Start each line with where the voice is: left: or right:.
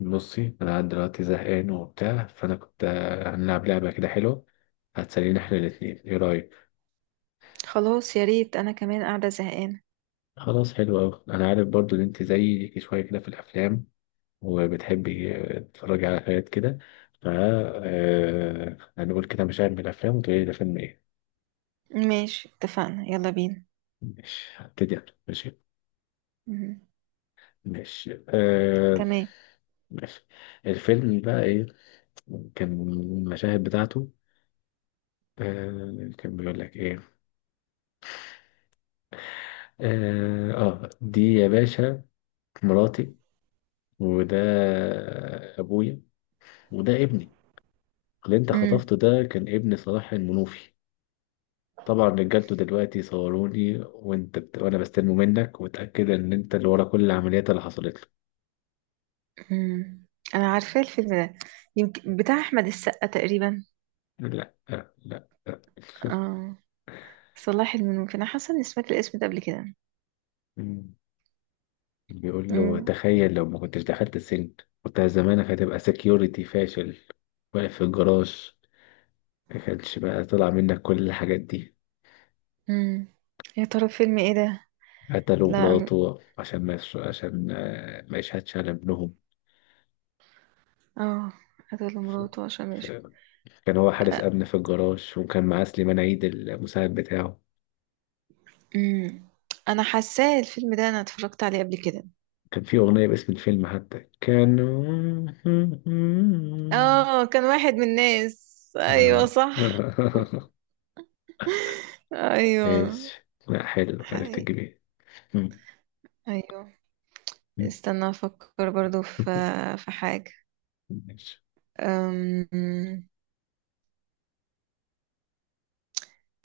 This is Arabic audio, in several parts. left: بصي انا قاعد دلوقتي زهقان وبتاع، فانا كنت هنلعب لعبه كده حلوه هتسلينا احنا الاتنين، ايه رايك؟
right: خلاص يا ريت انا كمان قاعدة زهقانة.
left: خلاص حلو اوي. انا عارف برضو ان انت زيي، ليكي شويه كده في الافلام وبتحبي تتفرجي على حاجات كده. ف آه، هنقول كده مشاهد من الافلام وتقولي لي ده فيلم ايه.
right: ماشي اتفقنا يلا بينا.
left: ماشي هبتدي أنا. ماشي
right: مم.
left: ماشي
right: تمام.
left: ماشي. الفيلم بقى ايه؟ كان المشاهد بتاعته كان بيقول لك ايه. اه دي يا باشا مراتي، وده أبويا، وده ابني اللي أنت
right: مم.
left: خطفته. ده كان ابن صلاح المنوفي. طبعا رجالته دلوقتي صوروني وانت وانا بستلمه منك، وتأكد ان انت اللي ورا كل العمليات اللي حصلت له.
right: مم. انا عارفة الفيلم ده. يمكن بتاع احمد السقا تقريبا.
left: لا لا لا.
right: اه. صلاح المنوفي، انا حاسة اني سمعت الاسم ده قبل كده.
left: مم. بيقول له
right: مم.
left: تخيل لو ما كنتش دخلت السجن، كنت زمانك هتبقى سكيورتي فاشل واقف في الجراج. ما كانش بقى طلع منك كل الحاجات دي.
right: مم. يا ترى فيلم ايه ده؟
left: قتلوا
right: لا
left: مراته عشان ما يش- عشان آه، ما يشهدش على ابنهم.
right: اه. قتل مراته عشان، ماشي.
left: كان هو حارس أمن في الجراج، وكان معاه سليمان عيد المساعد بتاعه.
right: مم. انا حاساه الفيلم ده، انا اتفرجت عليه قبل كده.
left: كان في أغنية باسم الفيلم حتى كان.
right: اه، كان واحد من الناس. ايوه
left: آه.
right: صح. ايوه.
left: ماشي. لا حلو، عرفت
right: حقيقي.
left: الجميل. مم.
right: ايوه.
left: مم.
right: استنى افكر برضو في حاجة.
left: ماشي.
right: أم...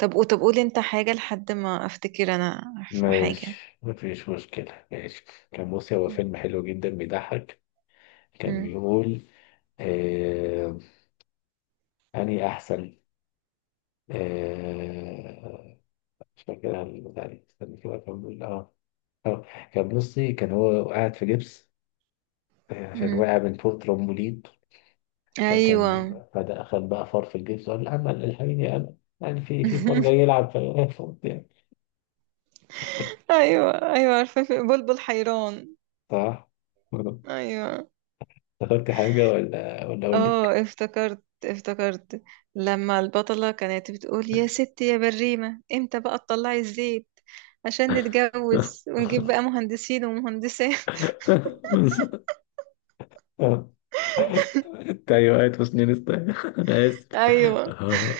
right: طب قولي انت حاجة لحد ما افتكر انا في حاجة.
left: ماشي مفيش مشكلة ماشي. كان بص هو فيلم حلو جدا بيضحك. كان
right: أم،
left: بيقول آه... أني أحسن. آه... مش فاكرها البتاع دي، استنى كده أكمل. آه اه، كان بصي كان هو قاعد في جبس عشان
right: أم.
left: وقع من فوق ترمبولين.
right: ايوه.
left: فكان بدأ خد بقى فار في الجبس، وقال لا أمل الحقيني أمل، يعني في فار جاي يلعب فوت يعني.
right: ايوه ايوه، عارفة، في بلبل حيران.
left: صح.
right: ايوه.
left: افتكرت حاجة ولا أقول لك؟
right: اه افتكرت افتكرت لما البطلة كانت بتقول يا ستي يا بريمة امتى بقى تطلعي الزيت عشان نتجوز ونجيب بقى مهندسين ومهندسات.
left: اه انت ايوه قاعد في سنين است- انا اسف.
right: ايوه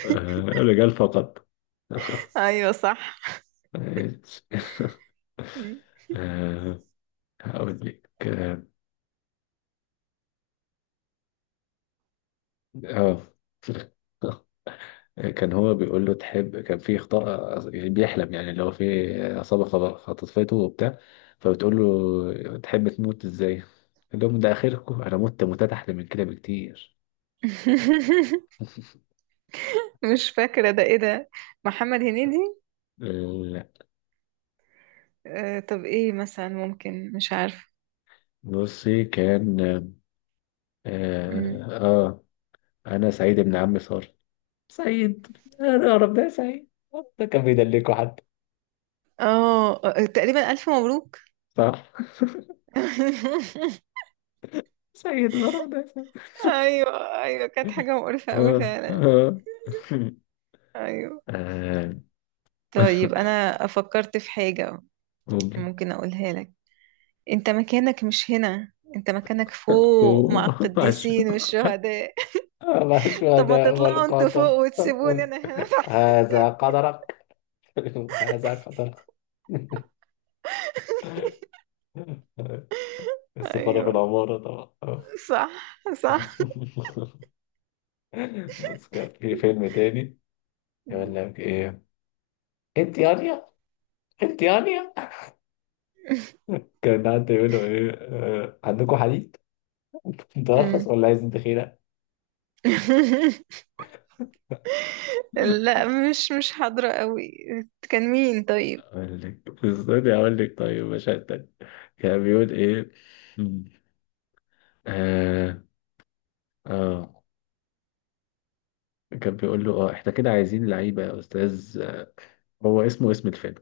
left: رجال فقط.
right: ايوه صح.
left: ماشي. آه، هقول لك. اه آه. كان هو بيقول له تحب، كان في خطأ بيحلم يعني، اللي هو في عصابة خطفته وبتاع. فبتقول له تحب تموت ازاي؟ قال لهم ده آخركم؟ أنا مت موتات أحلى من كده بكتير.
right: مش فاكرة ده، ايه ده؟ محمد هنيدي.
left: لا
right: آه، طب ايه مثلا؟ ممكن، مش عارفة.
left: بصي كان
right: مم.
left: آه, آه أنا سعيد ابن عم صار. سعيد أنا أعرف ده سعيد. ده كان بيدلكوا حد.
right: اه، تقريبا ألف مبروك.
left: صح. سعيد أنا أعرف ده سعيد.
right: ايوه ايوه، كانت حاجة مقرفة قوي
left: آه
right: فعلا.
left: آه
right: ايوه.
left: آه،
right: طيب انا فكرت في حاجة.
left: ممكن.
right: ممكن اقولها لك؟ انت مكانك مش هنا، انت مكانك فوق
left: أوه،
right: مع القديسين والشهداء.
left: الله،
right: طب ما
left: الشهداء
right: تطلعوا انتوا فوق
left: والقاتل.
right: وتسيبوني انا هنا تحت.
left: هذا قدرك. هذا قدرك. السفارة في
right: ايوه
left: العمارة طبعا.
right: صح صح.
left: بس كان في فيلم تاني يقول
right: مم.
left: لك ايه، انت يانيا انت يانيا. كان حد يقول له ايه عندكم حديد؟ انت ارخص
right: مم.
left: ولا عايز انت خيره.
right: لا، مش حاضرة قوي. كان مين طيب؟
left: اقول لك استني اقول لك، طيب مشهد تاني. كان بيقول ايه آه آه كان بيقول له اه احنا كده عايزين لعيبة يا استاذ، هو اسمه اسم الفيلم.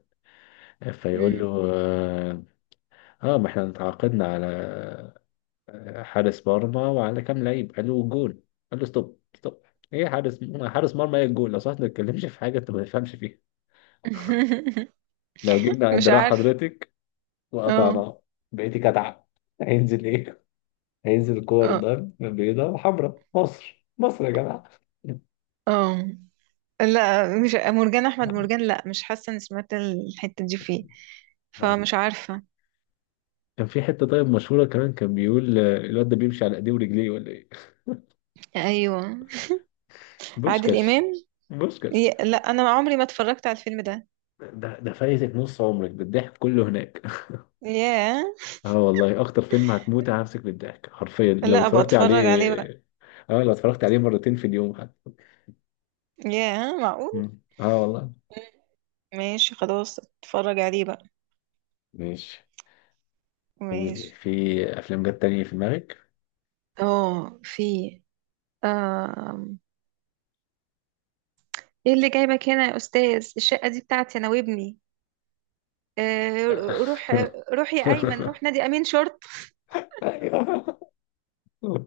left: فيقول له
right: مم.
left: اه ما احنا تعاقدنا على حارس مرمى وعلى كام لعيب. قال له جول. قال له ستوب ستوب، ايه حارس؟ حارس مرمى ايه الجول؟ لو صح ما تتكلمش في حاجة انت ما تفهمش فيها. لو جبنا
right: مش
left: دراع
right: عارف.
left: حضرتك
right: اه
left: وقطعناه بقيتي كتعة. هينزل ايه؟ هينزل كور
right: اه
left: ضرب بيضاء وحمراء. مصر مصر يا جماعة.
right: اه. لا مش مرجان احمد مرجان، لا مش حاسة اني سمعت الحتة دي فيه. فمش عارفة.
left: كان في حتة طيب مشهورة كمان، كان بيقول الواد ده بيمشي على ايديه ورجليه ولا ايه.
right: ايوه. عادل
left: بوسكاس،
right: امام.
left: بوسكاس.
right: لا، انا عمري ما اتفرجت على الفيلم ده.
left: ده ده فايتك نص عمرك بالضحك كله هناك.
right: ياه.
left: اه والله اكتر فيلم هتموت هنفسك بالضحك حرفيا لو
right: لا ابقى
left: اتفرجت عليه.
right: اتفرج عليه بقى.
left: اه لو اتفرجت عليه مرتين في اليوم حتى.
right: ياه معقول.
left: مم. اه والله.
right: ماشي خلاص اتفرج عليه بقى.
left: ماشي. قولي
right: ماشي.
left: في افلام جت تانية في دماغك؟
right: اه، في. ايه اللي جايبك هنا يا استاذ؟ الشقه دي بتاعتي انا وابني. آه، روح. روح يا ايمن، روح نادي امين شرطه.
left: ايوه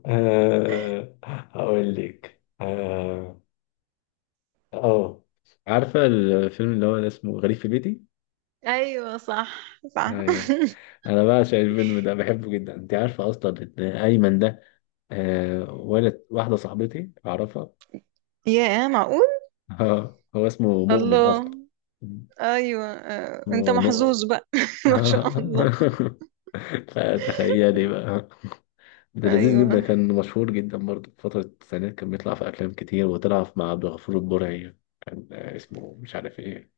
left: هقول لك اه. آه. عارفة الفيلم اللي هو اسمه غريب في بيتي؟
right: ايوه صح صح.
left: ايوه. انا بعشق الفيلم ده بحبه جدا. انت عارفه اصلا ان ايمن ده آه ولد واحده صاحبتي اعرفها.
right: يا معقول.
left: هو اسمه مؤمن
right: الله.
left: اصلا.
right: ايوه، انت
left: اسمه
right: محظوظ
left: مؤمن.
right: بقى. ما شاء الله.
left: فتخيلي بقى. ده لذيذ جدا،
right: ايوه.
left: كان مشهور جدا برضه في فترة التسعينات، كان بيطلع في أفلام كتير، وطلع مع عبد الغفور البرعي. كان اسمه مش عارف ايه.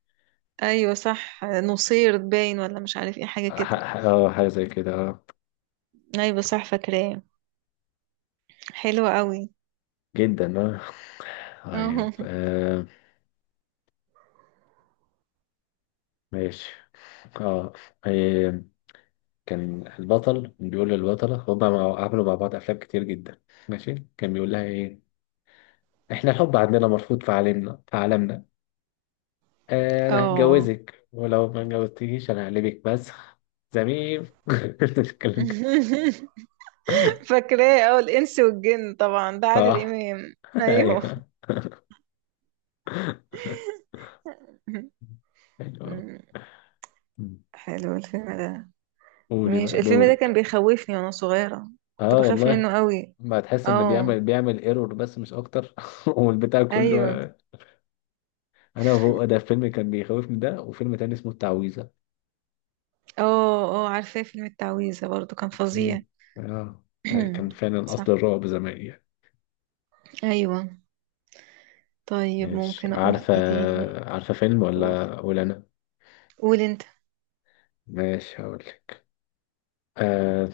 right: ايوه صح، نصير باين ولا مش عارف ايه، حاجه كده.
left: اه حاجة زي كده. آه.
right: ايوه صح فاكراه. حلوه قوي.
left: جدا اه. طيب
right: اه.
left: آه، ماشي اه آه، كان البطل بيقول للبطلة، هما عملوا مع بعض أفلام كتير جدا. ماشي كان بيقول لها إيه، إحنا الحب عندنا مرفوض في عالمنا، في عالمنا. آه أنا
right: آه.
left: هتجوزك، ولو ما اتجوزتنيش أنا هقلبك مسخ زميم. الكلام كده.
right: فاكراه. اه، الانس والجن، طبعا ده عادل
left: صح.
right: امام. ايوه.
left: أيوه. أيوه. مم.
right: حلو الفيلم ده.
left: قولي
right: مش
left: بقى
right: الفيلم ده كان
left: دورك.
right: بيخوفني وانا صغيرة؟ كنت
left: اه
right: بخاف
left: والله.
right: منه قوي.
left: ما تحس ان
right: اه.
left: بيعمل ايرور بس مش اكتر والبتاع كله.
right: ايوه.
left: انا وهو، ده فيلم كان بيخوفني ده، وفيلم تاني اسمه التعويذة.
right: اه اه عارفاه، فيلم التعويذة برضو كان فظيع.
left: مم. آه. أي كان فعلا أصل
right: صح.
left: الرعب زمان يعني.
right: ايوه. طيب
left: ماشي.
right: ممكن اقول
left: عارفة؟
right: ايه تاني؟
left: عارفة فيلم
right: قول.
left: ولا أنا؟
right: قول انت.
left: ماشي هقولك. آه.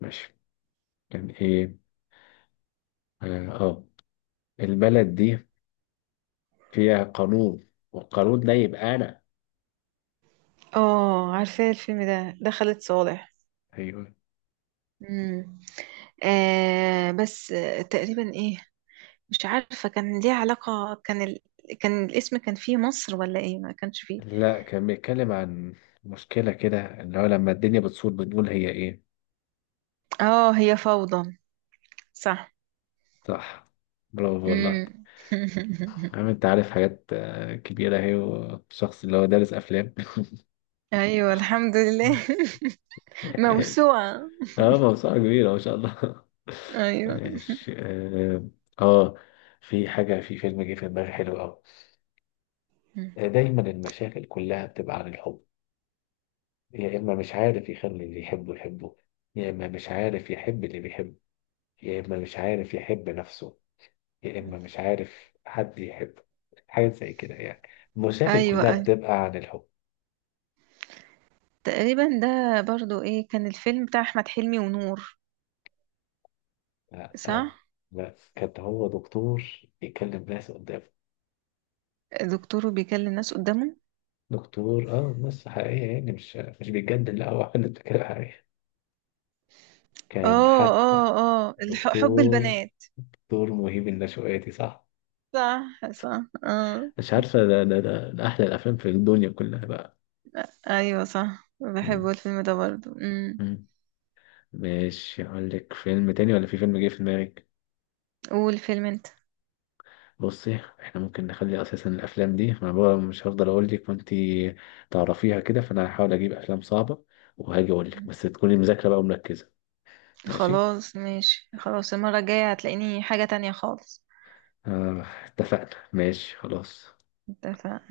left: ماشي. كان إيه آه. آه. البلد دي فيها قانون، والقانون ده يبقى أنا.
right: اه عارفاه الفيلم ده، ده خالد صالح.
left: أيوه.
right: امم آه بس، تقريبا ايه، مش عارفة، كان ليه علاقة، كان كان الاسم كان فيه مصر ولا ايه؟ ما كانش فيه.
left: لا كان بيتكلم عن مشكلة كده، اللي هو لما الدنيا بتصور بنقول هي إيه.
right: اه، هي فوضى. صح.
left: صح. برافو والله.
right: امم
left: عم، أنت عارف حاجات كبيرة أهي، وشخص اللي هو دارس أفلام.
right: ايوه الحمد لله. موسوعة.
left: اه موسوعة كبيرة ما شاء الله.
right: ايوه.
left: ماشي اه آه، في حاجة، في فيلم جه في دماغي حلو أوي. دايما المشاكل كلها بتبقى عن الحب. يا إما مش عارف يخلي اللي يحبه يحبه، يا إما مش عارف يحب اللي بيحبه، يا إما مش عارف يحب نفسه، يا إما مش عارف حد يحبه. حاجة زي كده يعني. المشاكل
right: ايوه.
left: كلها
right: ايوه
left: بتبقى عن الحب.
right: تقريبا، ده برضو ايه؟ كان الفيلم بتاع احمد حلمي ونور.
left: لا
right: صح.
left: لا كان هو دكتور يكلم ناس قدامه.
right: دكتور بيكلم الناس قدامه.
left: دكتور اه ناس حقيقية يعني، مش بيتجدد، لا هو حد فكرة حقيقية. كان
right: اه
left: حتى
right: اه اه حب
left: دكتور،
right: البنات.
left: دكتور مهيب النشواتي صح.
right: صح صح اه.
left: مش عارفة، ده أحلى الأفلام في الدنيا كلها بقى.
right: ايوه صح،
left: مم.
right: بحبه الفيلم ده برضو.
left: مم. ماشي أقول لك فيلم تاني ولا في فيلم جه في دماغك؟
right: قول فيلم انت.
left: بصي احنا ممكن نخلي أساسا الأفلام دي، أنا بقى مش هفضل أقول لك وأنتي تعرفيها كده، فأنا هحاول أجيب أفلام صعبة وهاجي أقول لك بس تكوني مذاكرة بقى ومركزة. ماشي
right: خلاص ماشي، خلاص المرة الجاية هتلاقيني حاجة تانية خالص.
left: آه اتفقنا ماشي خلاص.
right: اتفق.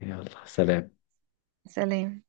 left: يلا سلام.
right: سلام.